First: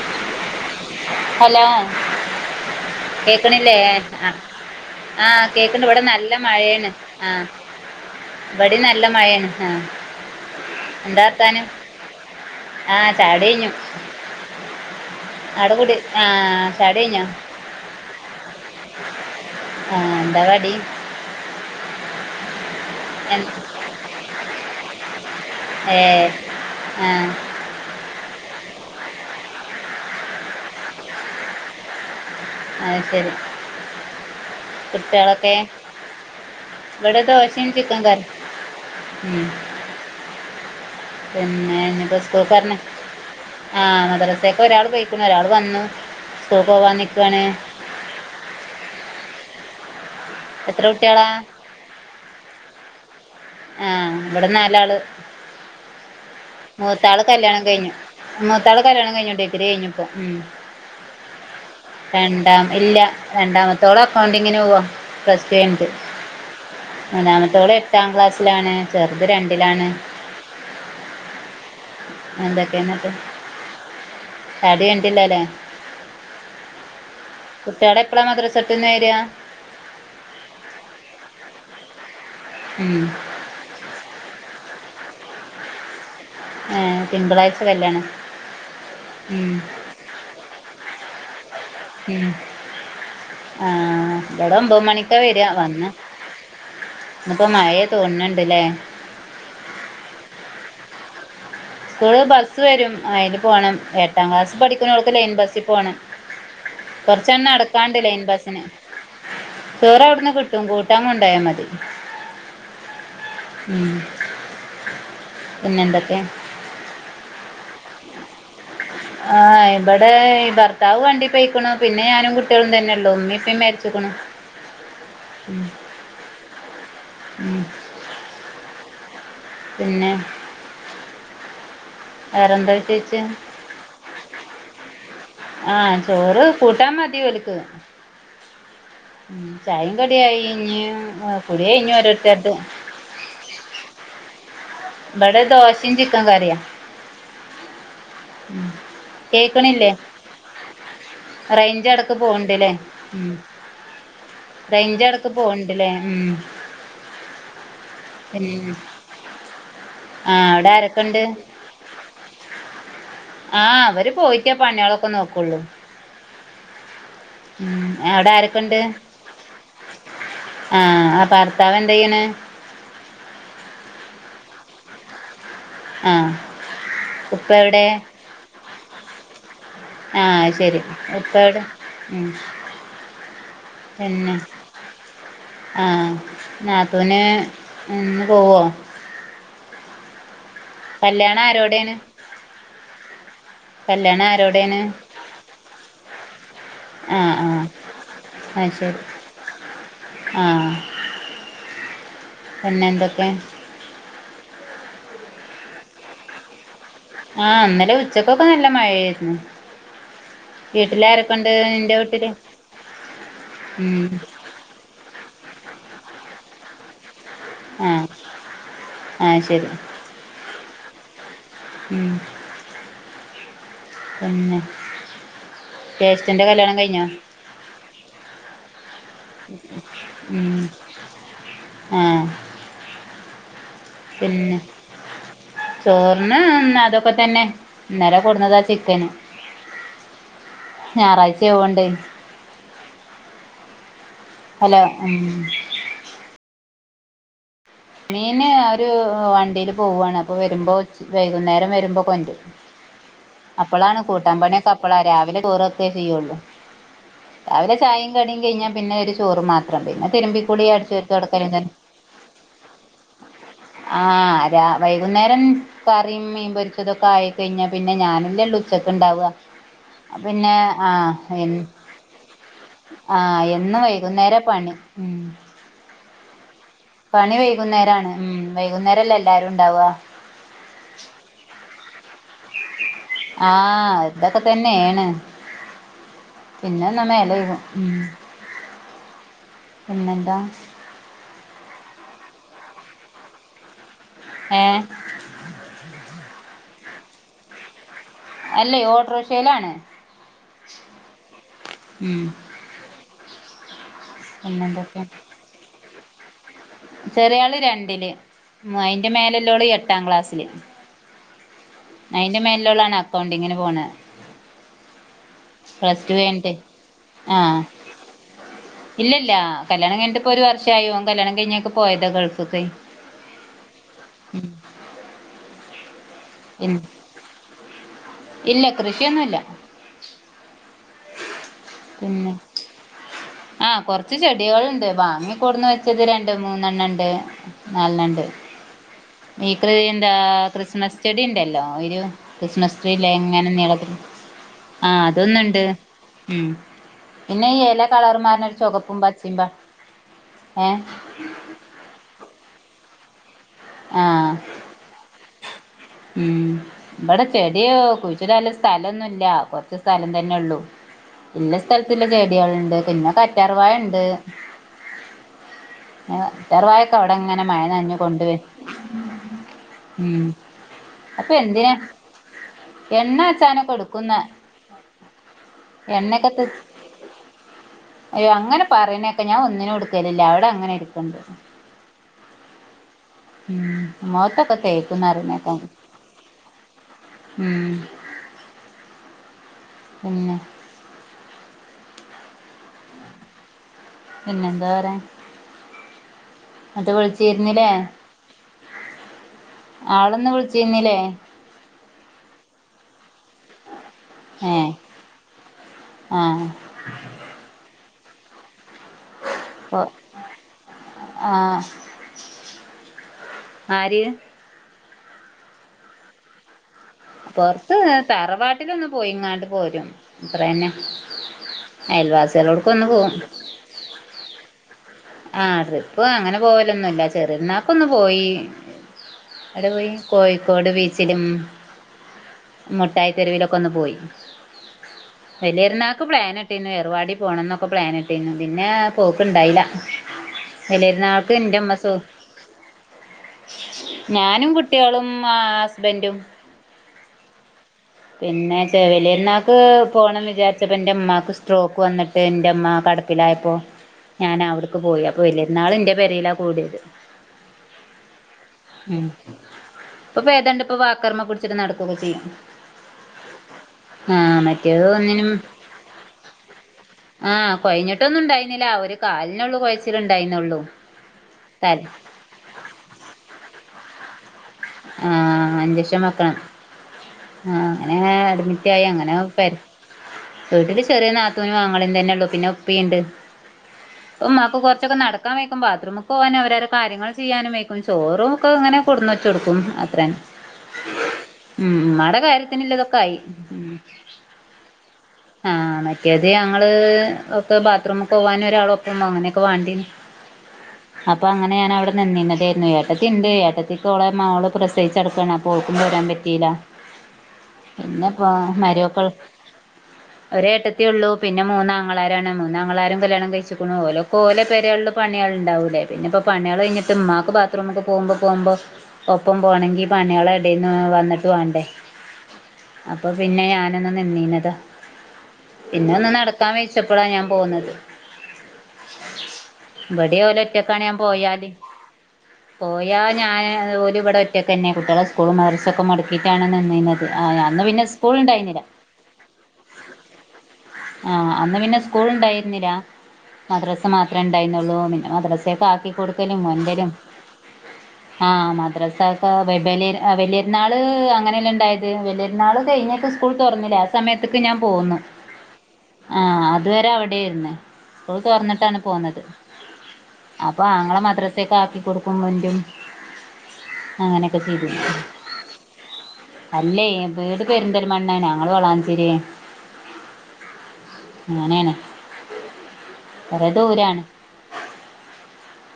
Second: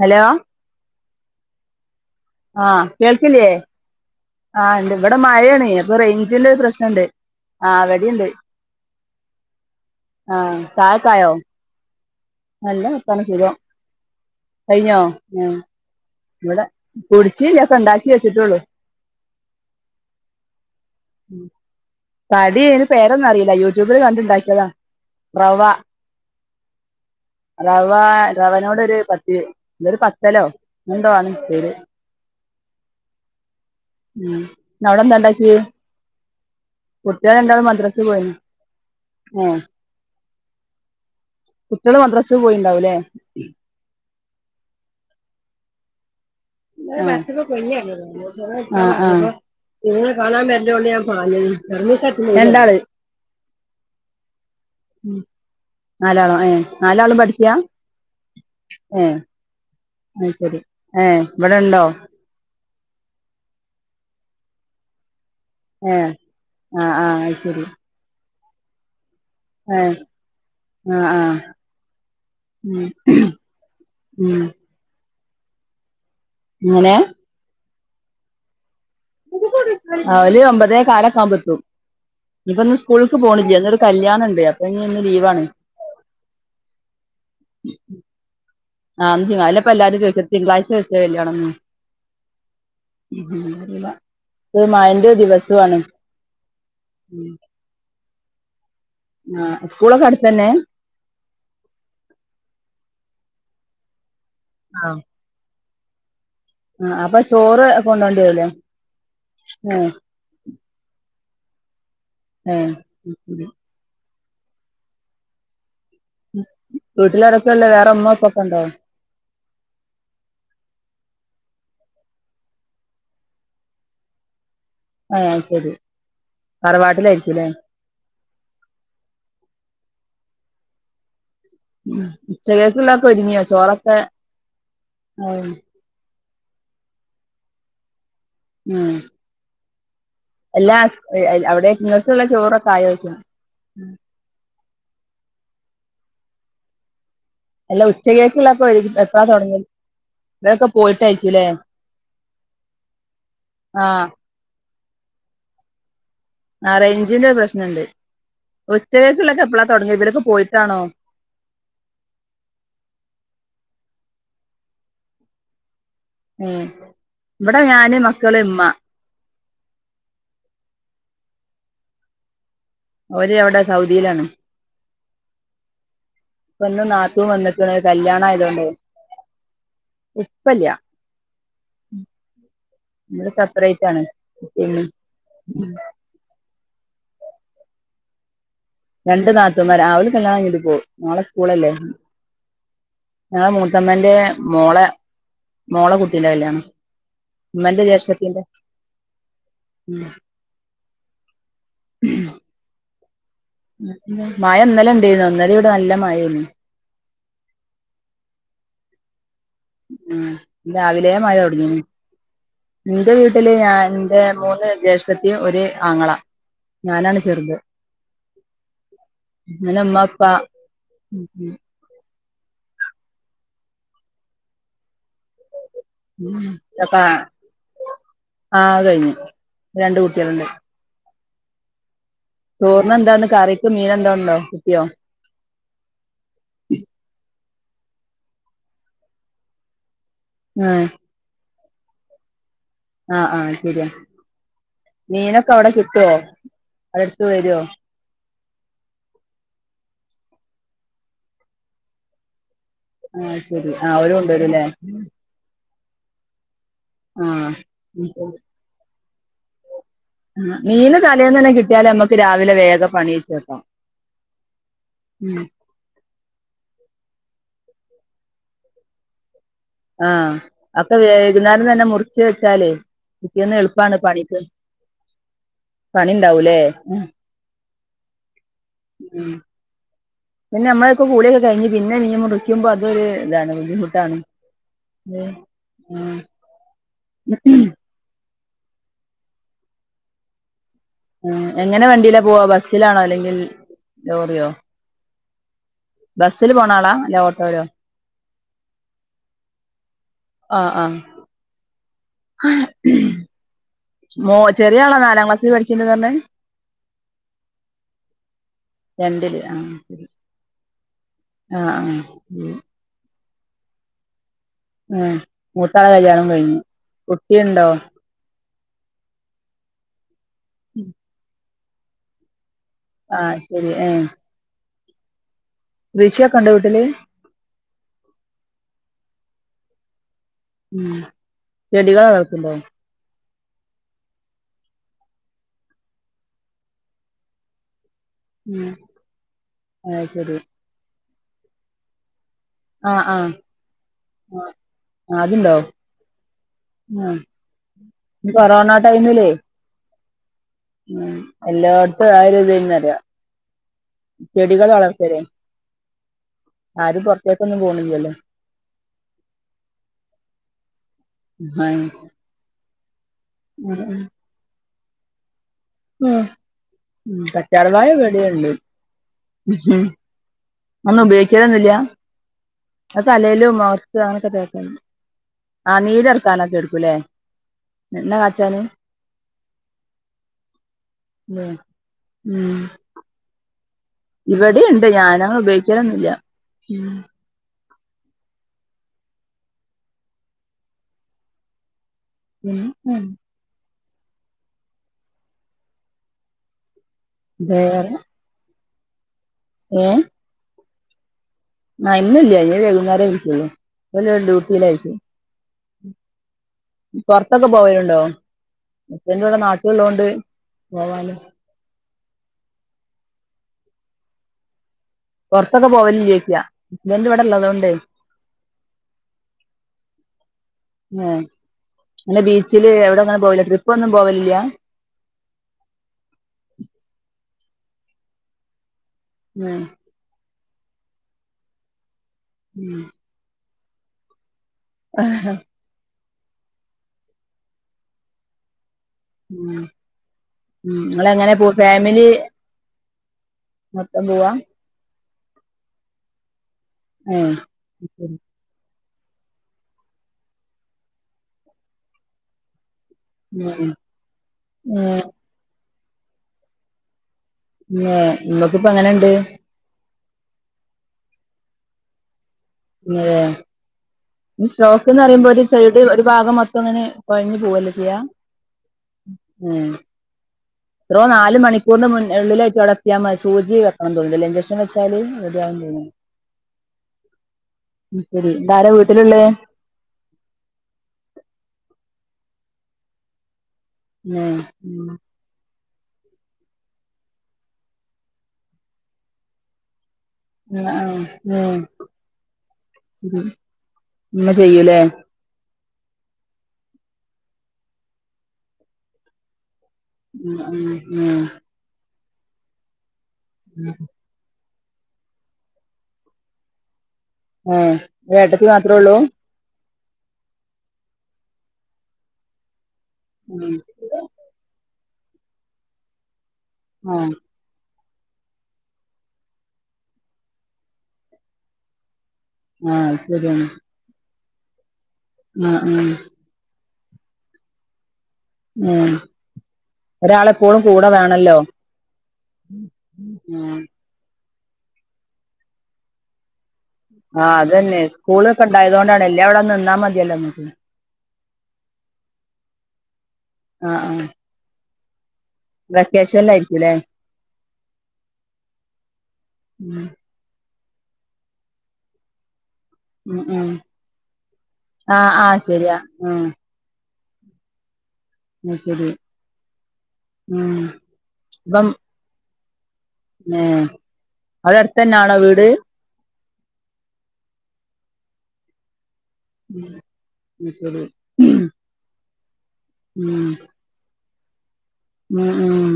Hello hello ആ കേൾക്കില്ലേ കേക്കണില്ലേ ആ ആഹ് ഇണ്ട് ഇവിടെ ആ മഴയാണ് കേക്കുന്നൊണ്ട് അപ്പൊ ഇവിടെ നല്ല റേഞ്ചിന്റെ മഴയാണ് പ്രശ്നണ്ട് ആ ആഹ് ഇവിടിണ്ട് ഇവിടെ നല്ല മഴയാണ് ഹ ആ ചായക്കെയോ നല്ല ആ വർത്താനം ചാടി സുഖം കഴിഞ്ഞു കഴിഞ്ഞോ ആ അവിടെ കൂടി ആ ഇവിടെ ചാടി കഴിഞ്ഞോ കുടിച്ചില്ല ഒക്കെ ഉണ്ടാക്കി വെച്ചിട്ടേയുള്ളു ആ എന്താകടി കടിഇതിന് പേരൊന്നും അറിയില്ല യൂട്യൂബില് കണ്ടുണ്ടാക്കിയതാ റവ ഏ ആ റവ റവനോട് ഒരു പത്ത് ഒരു പത്തല്ലോ അങ്ങനെ എന്തോ ആണ് പേര് അത് ശരി മം ഇന്ന് അവിടെന്താ കുട്ടികളൊക്കെ ഉണ്ടാക്കിയേ ഇവിടെ ദോശയും ചിക്കൻ കറി ഉം ഏഹ് പിന്നെ കുട്ടികള് ഇനിയിപ്പോ മദ്രസ സ്കൂൾക്കാരനെ പോയിണ്ടാവൂല്ലേ ആ മദ്ര സെക്ക് ഒരാള് പോയിക്കന്നു ഒരാള് വന്നു സ്കൂൾ പോവാൻ നിൽക്കുവാണ് [unintelligible] കുഞ്ഞായിരുന്നുതോന്നുന്നു മൂത്തവള് [unintelligible] കാണാൻ എത്ര വരണ്ടോണ്ട് ഞാൻ കുട്ടികളാ പറഞ്ഞിരുന്നു രണ്ടാള് ആ ഇവിടെ നാലാള് നാലാളോ ഏ നാലാളും മൂത്താള് പഠിക്കാ കല്യാണം കഴിഞ്ഞു മൂത്താള് കല്യാണം കഴിഞ്ഞു ഡിഗ്രി കഴിഞ്ഞ ആ ശരി ഏ ഇവിടുണ്ടോ രണ്ട ഇല്ല രണ്ടാമത്തോള് അക്കൗണ്ടിങ്ങനെ പോവാ പ്ലസ് ടു കഴിഞ്ഞിട്ട് ഏ ആ ആ മൂന്നാമത്തവള് എട്ടാം ക്ലാസ്സിലാണ് ചേർ അ ആ ആ ഉം എന്തൊക്കെയാ എന്നിട്ട് ഉം പിള്ളേരാ എങ്ങനെയാ കുട്ടികളെ എപ്പളാ മദ്രസക്ക് അവല് ഒമ്പതേകാലൊക്കെ ആമ്പോ എത്തും ഇന്നിപ്പോ ഇന്ന് ഉം സ്കൂളിലക്ക് പോണില്ലേ ഇന്നൊരു കല്യാണമൊ ണ്ട് അപ്പൊ ഇനി ഇന്ന് ലീവാണ് ഏ തിങ്കളാഴ്ച്ച കല്യാണം ആ അജ് ഉം അല്ലപ്പോ എല്ലാരും ചോദിക്കും തിങ്കളാഴ്ച്ച വെച്ചേ കല്യാണന്ന് ആ ഇവിടെ ഒമ്പത് മഴന്റെ മണിക്കാ റെഡി ദിവസമാണ് ആവാന്ന് ഇന്നിപ്പോ മഴയാ തോന്നുന്നുണ്ടല്ലേ ആ സ്കൂളൊക്കെ അടുത്ത് തന്നെ സ്കൂള് ബസ്സ് വരും അതിന് പോകണം എട്ടാം ക്ലാസ് ആ പഠിക്കുന്നവൾക്ക് ലൈൻ ബസ്സിൽ പോകണം ആ അപ്പൊ കൊറച്ചെങ്ങ് ചോറ് നടക്കാനുണ്ട് കൊണ്ടോണ്ടി ലൈൻ വരൂലേ ബസിന് ഏ ചോറ് അവിടുന്ന് കിട്ടും കൂട്ടാൻ കൊണ്ടോയാൽ മതി ആ ഉ ഉ പിന്നെ എന്തൊക്കെ അതല്ല. വേറെ ഉമ്മ ഉപ്പ ഒക്കെയുണ്ടോ ആ ഇവിടെ ഭർത്താവ് വണ്ടി പോയിക്കണു. പിന്നെ ഞാനും കുട്ടികളും തന്നെയുള്ളൂ. ഉമ്മേം ഉപ്പേം മരിച്ചു. ക്കണൂ. ആ അത് ശരി. തറവാട്ടിലായിരിക്കൂലേ ഉം പിന്നെ ഉ ഉച്ച വേറെന്താ കേക്കുള്ള ഒക്കെ വിശേഷിച്ച് ഒരുങ്ങിയോ ചോറൊക്കെ ആയോ ആ ചോറ് കൂട്ടാൻ മതി ഇവരക്ക് ഉം എല്ലാ ഇഞ്ഞ് അയില് കുടി അവിടെ കഴിഞ്ഞു നിങ്ങൾക്കുള്ള ഓരോരുത്തര്ത് ചോറൊക്കെ ആയോ ചോയ്ക്കാണ്. ഇവിടെ ദോശയും ചിക്കൻ കറിയാ. അല്ല ഉച്ചകേക്കുള്ള ഉം ഉരുങ്ങി എപ്പഴാ തുടങ്ങിയത്. കേക്കണില്ലേ ഇവരൊക്കെ പോയിട്ടായിരിക്കൂലേ റേഞ്ച് എടക്ക് പോവ്ണ്ട്ല്ലേ ആ റെയ്ഞ്ച് എടക്ക് പോവണ്ടല്ലേ. ആ റേഞ്ചിന്റെ പ്രശ്നം ഉണ്ട്. ഉച്ചകേക്കുള്ള എപ്പളാ കഴി ആ അവിടെ ആരൊക്കെ ഇണ്ട്. ആ അവര് പോയിട്ടാ പണികളൊക്കെ നോക്കുള്ളൂ. ഏ ഇവിടെ ഉം ഞാന് അവിടെ മക്കള് ആരൊക്കെ ഇമ്മ ഇണ്ട്. ആ ഭർത്താവ് എന്താ ചെയ്യണേ. അവര് അവിടെ സൗദിയിലാണ്. ആഹ് ഇപ്പെന്ന് നാത്തൂൻ ഉപ്പ വന്നേക്കണ് കല്യാണം ആയതോണ്ടെ. ആ ശരി. ഉപ്പാ എവിടെ നമ്മള് സെപ്പറേറ്റ് ആണ് പിന്നെ പിന്നെ ആ നാത്തൂന് ഇന്ന് പോവോ? രണ്ടു നാത്തൂൻമാരാ. [unintelligible] കല്യാണം കഴിഞ്ഞിട്ട് പോം നാളെ കല്യാണം സ്കൂളല്ലേ. ആരോടെയാണ് ഞങ്ങളെ മൂത്തമ്മാൻ്റെ കല്യാണം ആരോടെയാണ് മോളെ മോളെ കുട്ടീന്റെ കല്യാണം. ആഹ് ഉമ്മാൻ്റെ ജേഷ്ഠത്തീൻ്റെ ആ പിന്നെ എന്തൊക്കെ മഴ ഇന്നലെ ഇണ്ടേരുന്നു. ഇന്നലെ ഇവിടെ നല്ല മഴാന്നി. ആ ഇന്നലെ ഉച്ചക്കൊക്കെ നല്ല മഴയായിരുന്നു. ഉ രാവിലെ മഴ വീട്ടിലാരൊക്കെണ്ട് തുടങ്ങീനി. നിന്റെ വീട്ടില് എൻ്റെ വീട്ടില് ഞാൻ ഉം എൻ്റെ മൂന്ന് ജ്യേഷ്ഠത്തിയും ഒരു ആങ്ങള ഞാനാണ് ചെറുത്. ആഹ് ആഹ് ശരി ഉമ്മ ഉപ്പാ ഉം പിന്നെ ജ്യേഷ്ഠൻ്റെ കല്യാണം ഒക്കെ കഴിഞ്ഞോ? ആ കഴിഞ്ഞു. ഇപ്പരണ്ടു കുട്ടികളുണ്ട്. ആ ചോറിന് എന്താന്ന് കറി? പിന്നെ ചോറിന് അന്നതൊക്കെ തന്നെ. ഇന്നലെ കൊൺന്നതാ ചിക്കന് ഞായറാഴ്ചയാവു ണ്ടെ ആ ആ ശരിയാ. ഉം മീനൊക്കെ അവിടെ കിട്ടുവോ? അവരടുത്ത് വരോ? മീന് ഒരു വണ്ടീല് പോവാണ്. അപ്പൊ വരുമ്പോ വൈകുന്നേരം വരുമ്പോ കൊണ്ടു ആ ശരി ആ അപ്പളാണ് ഓര് കൂട്ടാൻ കൊണ്ടുവരൂല്ലേ പണിയൊക്കെ അപ്പളാ. രാവിലെ ചോറ് വെ ക്കേചെയ്യുള്ളൂ. ആ രാവിലെ ചായയും ഉം. കടിയും കഴിഞ്ഞാ പിന്നെ ഒരു ചോറ് മാത്ര മീന് തലേന്ന് തന്നെ കിട്ടിയാലേ നമ്മുക്ക് രാവിലെ വേഗം പണി കഴിച്ചു വെ ആ രാ വൈകുന്നേരം കറിയും മീൻ പൊരിച്ചതൊക്കെ ആയി കഴിഞ്ഞാ പിന്നെ ഞാനല്ലേള്ള ഉച്ച ഒക്കെ ഉണ്ടാവുക ആഹ പിന്നെ അക്കെ വൈകുന്നേരം തന്നെ മുറച്ച് വെച്ചാലേ ആഹ പിറ്റേന്ന് എന്നും എളുപ്പാണ് വൈകുന്നേര പണിക്ക് പണി ഉം പണി ഉണ്ടാവൂല്ലേ പണി വൈകുന്നേരമാണ് ഉ വൈകുന്നേരംല്ല എല്ലാരും ഉണ്ടാവവാ പിന്നെമ്മെക്കെ കൂടെിയൊെ കഴിഞ്ഞഞ് പിന്നെീൻ മുടിക്കുമ്പോ ആഹ ഇതൊക്കെ തന്നെയാണ് ഉം. ഉം. പിന്നെ എന്നാ മേല ഇകും ഉ പിെന്താ ഉ എങ്ങനെ വണ്ടിയില പോവാ ബസ്സിലാണോ അല്ലെങ്കിൽ ലോറിയോ ഏഹ് ബസ്സില് പോണ ആളാ അല്ല ഓട്ടോലോ? എല്ല ഓട്ട്ര ഷേലാണ്. ആഹ് ആഹ് ഉം ആഹ് ഉം മോ ചെറിയ ആളാ പിന്നെന്തൊക്കെ നാലാം ക്ലാസ്സിൽ പഠിക്ണ്ട്ന്ന് അർഞ്ഞെ? ചെറിയ ആള് രണ്ടില് മൊ അയ്ന്റെ രണ്ടില് ആ മേലെല്ലോള് എട്ടാം ശരി ക്ലാസ്സില്. ആഹ് അയിന്റെ ആഹ് മേൽല്ലോളാണ് അക്കൗണ്ട്ങ്ന് പോണെ ഉം മൂത്താളെ പ്ലസ് ടു കല്യാണം കഴിഞ്ഞിട്ട് കഴിഞ്ഞു കുട്ടിയുണ്ടോ? ഇല്ലല്ല കല്യാണം കഴിൻട്ട്പ്പോ ഒരു വർഷായി ഓൻ കല്യാണം കഴിഞ്ഞൊക്കെ പോയതാ ഗൾഫ്‌ക്ക്. ആഹ് ശരി എഹ് ഇൽ വീട്ടില് ഇല്ല കൃഷിയൊന്നുല്ല ഉം ചെടികളെ വളർത്ണ്ടോ? ആഹ് കൊർച്ച് ചെടികള്ണ്ട് വാങ്ങിക്കൂടുന്ന് വെച്ചത് രണ്ട് മൂന്നെണ്ണണ്ട്. നാൽനണ്ട് ഉം ഈക്ക് അത് എന്താ ശരി ക്രിസ്മസ് ചെടി ണ്ടല്ലോ ഒരു ക്രിസ്മസ് ആഹ് ട്രീയില്ലേ ആഹ് എങ്ങനെ നീളതി ആഹ് അതൊന്നുണ്ട് ഉം ആഹ് പിന്നെ ഈ എല ഈ വള്ളാർമാരൊരു കൊറോണ ചുവുകപ്പും ടൈമിലേ പച്ചീമ്പ ഉം എല്ലായിടത്തും ആര് ഇതന്നറിയ ആ ചെടികൾ വളർത്തരെ ഉം ഇവിടെ ചെടിയോ പോണില്ലല്ലോ കുഴിച്ചിടാൻ ഇല്ല സ്ഥലം ഒന്നുമില്ല കൊറച്ച് സ്ഥലം തന്നെള്ളു ഇല്ല ആഹ് സ്ഥലത്തിലുള്ള ചെടികളുണ്ട് പിന്നെ കറ്റാർവാായ ഉണ്ട് ഉ കറ്റാർവാഴൊക്കെ അവിടെ ഉ ഇങ്ങനെ മഴ കറ്റാർവായ നനഞ്ഞു ഇവിടിം കൊണ്ടുവ ഉണ്ട് ഉം ഒന്നും അപ്പൊ ഉപയോഗിക്കാലൊന്നില്ല എന്തിനാ എണ്ണ തലേലും വെച്ചാനൊക്കെ മുഖത്ത് എടുക്കുന്ന അങ്ങനക്കക്ക ആ എണ്ണയൊക്കെ നീര്റക്കാനൊക്കെ എടുക്കുംല്ലേ അയ്യോ അങ്ങനെ പറയണൊക്കെ ഞാൻ ഒന്നിനും എടുക്കലില്ല അവിടെ അങ്ങനെ ഇരിക്ക്ണ്ട് ല്ലേ ഉം ഉം മുഖത്തൊക്കെ തേക്കുന്നു പറിനെ ക്കാ തേക്കൽ ഒന്നുമില്ല ഉം ഉം പിന്ന ഉ ഉം പിന്നെന്താ പറ എന്നട്ട് വിളിച്ചിരുന്നില്ലേ വേറെ ഏ ആളൊന്ന വിളിച്ചിരുന്നില്ലേ ആ ഇന്നില്ല വേകുന്നേരം വിളിക്കോ ള്ളു ഡ്യൂട്ടിൽ ആയിരിക്കും ആ പുറത്തൊക്കെ പോവലുണ്ടോ ഹസ്ബൻഡ് ഇവിടെ അപ്പൊ നാട്ടിലുള്ളതുകൊണ്ട് പോവാലോ ആഹ് ആര് പുറത്തൊക്കെ പോവല് ഇല്ലേ ചോയി ക്ക പൊറത്ത് തറവാട്ടിലൊന്ന് പോയിങ്ങാട്ട് പോരും അത്ര തന്നെ ഏ അങ്ങനെ ബീച്ചില് എവിടെ അങ്ങനെ പോവല്ല ട്രിപ്പ് ഒന്നും പോവലില്ല ആ ട്രിപ്പ് അങ്ങനെ പോവലൊന്നുല്ല ചെറിയാക്കുന്നു പോയി ഏ അവിടെ പോയി കോഴിക്കോട് ബീച്ചിലും മുട്ടായിത്തെരുവിലൊക്കെ കൊന്ന്പോയി വല്യർ ന്നാക്ക് പ്ലാന ഇട്ടിന്ന് എറവാടി പോണംന്നൊക്കെ പ്ലൻിട്ടിന്ന പിന്നെ പോക്ക്ണ്ടായില്ല ഉം ഉം നിങ്ങളങ്ങനെ പോണ് ഫാമിലി മൊത്തം പോവാ ഞാനും കുട്ടികളും ആ ഹസ്ബൻറും ഉം പിന്നെ വല്യർന്നാക്ക് പോണംന്ന് വിചാരിച്ചപ്പോ എന്റെ ഇമ്മാക്ക് സ്ട്രോക്ക് വന്നിട്ട് എന്റെ ഇമ്മ് കട പ്പിലായപ്പോ ഏ ഞാൻ അവിടക്ക് ഏ പോയി അപ്പൊ വലിരുന്നാളും ഇന്റെ പേ രയിലാ കൂടിയത് തന്നെ ഇമ്മക്ക് ഇപ്പം ഉം എങ്ങനെണ്ട് ഇപ്പൊ പേതണ്ട് ഇപ്പൊ വാക്കർമ്മ പുടിച്ചിട്ട് നടക്കുക്കെ ചെയ്യും തന്നല്ലേ [unintelligible] ആ മറ്റേത് സ്ട്രോക്ക്ന്ന് പറയുമ്പോ ഒന്നിനും ഒരു സൈഡ് ഒരു ഭാഗം മൊത്തം അങ്ങനെ കുഴഞ്ഞു പോവല്ലോ ചെയ്യാം അവര് കാലിനുള്ളു കുഴച്ചില ണ്ടായിന്നള്ളു ത്രോ നാല് മണിക്കൂറിന്റെ മുന്നള്ളിലായിട്ട് അവിടെത്തയാ മതി സൂചി വെക്കണം തോന്നും ലേ ഇഞ്ചക്ഷൻ വെച്ചാല് ആ റെഡി ആവും തോന്നുന്നു ഇഞ്ചക്ഷൻ വെക്കണം ആ അങ്ങനെ ശരി അങ്ങനെഅഡ്മിറ്റ ഇതാരാ ആയി അങ്ങനെ വീട്ടിലുള്ളേ പെ വീട്ടില് ചെറിയ നാത്തൂനും ആങ്ങളിം തന്നെ ഉള്ളു പിന്നെ ഉപ്പിണ്ട് ഉം മ്മക്ക് കുറച്ചൊക്കെ ഉം നടക്കാ വെ ബാത്റൂമൊക്കവാന അവര കാര്യങ്ങൾ ചെയ്യാനുംക്കും ചോറും ഒക്കെ ഇങ്ങനെ കൊടുന്ന് വെച്ച കൊടുക്കും അത്രൻ ആ ഉം മ്മാടെ കാര്യത്തിനുള്ള തൊക്കെ ആയി ഉം ഉമ്മ ചെയ്യൂലേ ആ മറ്റേത് ഞങ്ങൾ ഒക്കെ ബാത്റൂമൊക്ക പോവാൻ ഒരാളപ്പം അങ്ങനെയൊക്കെ വാണ്ടി നി ഉ ഉം ഉം ന്നതായിരുന്നു ഏട്ടത്തി ഉണ്ട് ഏടത്തി പ്പം ഓള മകള് പ്രസ ട പ്രേച്ച്ടുക്കണ പോക്കുമ്പോ വരാൻ പറ്റില്ല ഏ ഇവിടെ പിന്നെപ്പോ ഏട്ടത്തി മാത്രേ ഉള്ളൂ മരൊക്കൾ ഒരേ ഏട്ടത്തി ഉള്ളൂ പിന്നെ മൂന്നാങ്ങളാരാണ് മൂന്നാങ്ങളാര് കല്യാണം ഉം കഴിച്ചിക്ണു ഓല ഓലെ പരെയുള്ള പണികൾ ഉണ്ടാവില്ലേ പിന്നെപ്പ പണിക കഴിഞ്ഞട്ട് ആ ഇമ്മാക്ക് ബാത്റൂമ് പോകുമ്പോ പോകുമ്പോ ഒപ്പം പോകണെങ്കിൽ പണികള എവിടെന്ന് വന്നിട്ട് പോണ്ടേ ആ അത് അപ്പൊ പിന്നെ ശരിയാണ് ഞാനൊന്ന് നിന്നീത് ആ ഉം പിന്നെ ഒന്ന് നടക്കാൻ വച്ച ഇഷ്ടപ്പെടാ ഞാൻ പോകുന്നത് ഉം ഇബടെ ഒരാളെപ്പോഴും ഒലെറ്റക്കാണ് കൂടെ ഞാൻ വേണല്ലോ പോയാല് പോയാ ഞാൻ ഉം ഓല് വടെ ഒറ്റക്കെന്നെ കുട്ടികളെ സ്കൂളും മദർശൊക്കെ മുടക്കിയിട്ടാണ് നിന്നിരുന്നത് ആ ആഹ് അന്ന് അതന്ന പിന്നെ സ്കൂൾ സ്കൂളൊ ഒക്കെ ഉണ്ടായിരുന്നില്ല ഉണ്ടായതുകൊണ്ടാണ് എല്ലാ എവിടെന്ന് നിന്നാ മതിയല്ലോ ന ആ അന്ന് പിന്നെ സ്കൂൾ ഉണ്ടായിരുന്നില്ല ആ മദ്രസ ആ മാത്രമേ ഉണ്ടായിരുന്നുള്ളൂ മദ്രസൊക്കെ ആക്കി കൊടുക്കലും വെക്കേഷനിലായിരിക്കും ല്ലേ [unintelligible] ആ മദ്രസക്കെ [unintelligible] വല ഉം വലിയ ഇന്നാൾ അങ്ങനെയല്ലാം ഉണ്ടായത് വലിയൊരുുന്നാൾ കഴിഞ്ഞക്ക് സ്കൂൾ ഉം തുറന്നില്ലേ ആ സമയത്ത് ഞാൻ പോന്നു ആഹ് ആഹ് ശരിയാ ആ ആഹ് അതുവരെ അവിടൊയിുന്ന സ്‌കൂൾ അത് തുറന്നിട്ടാണ് ശരി പോന്നുന്നത് ഉം അപ്പൊ ആങ്ങളെ മദ്രസേക്ക് ഇപ്പം ആക്കി കൊടുക്കും അങ്ങനെയൊക്കെ അവിടെ ചെയ്തിരുന്നു അടുത്തന്നൊണോ വീട് അല്ലേ വീട് പെരുന്തൽ മണ്ണണ് ഞങ്ങൾ വളാഞ്ചേ ശരി അത് ശരി ഉം അങ്ങനെ ണ് വറ ദൂരെയാണ് മം ഉം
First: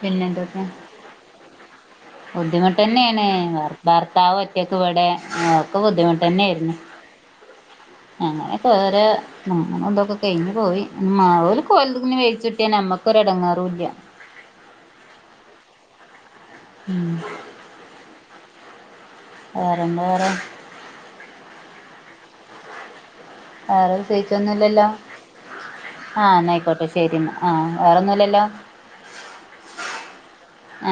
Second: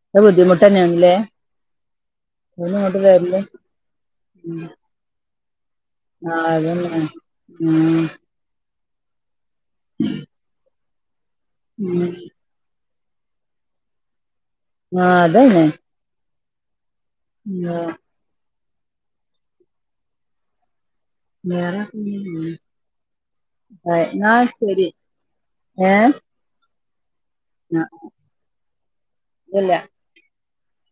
പിന്നെന്തൊക്കെ ബുദ്ധിമുട്ടന്നേണല്ലേ ബുദ്ധിമുട്ട് തന്നെയാണ് ഭർത്താവ് ഒറ്റൊക്കെ ഇവിടെ ഒക്കെ ബുദ്ധിമുട്ട് ആ തന്നെയായിരുന്നു അതന്ന ഉം വേറെ നങ്ങനെ എന്തൊക്കെ കഴിഞ്ഞ് പോയി മാവര് ഉം കൊലത്ത്ന്ന് വേിച്ചുട്ടിയ നമ്മക്ക് ഒരെടങ്ങേറൂല്ല്യ. ആഹ് അതന്നെ ഉം ആഹ് വേറെന്താവേറെ [unintelligible] ആ, വേറെ എന്നാ പ്രത്യേകിച്ചോന്നുല്ലല്ലൊ. ശരി ഏഹ് ആഹ് ന്നാ ആയിക്കോട്ടെ ശരിന്ന ആ വേറെൊന്നുല്ലല്ലോ ഇല്ല ആ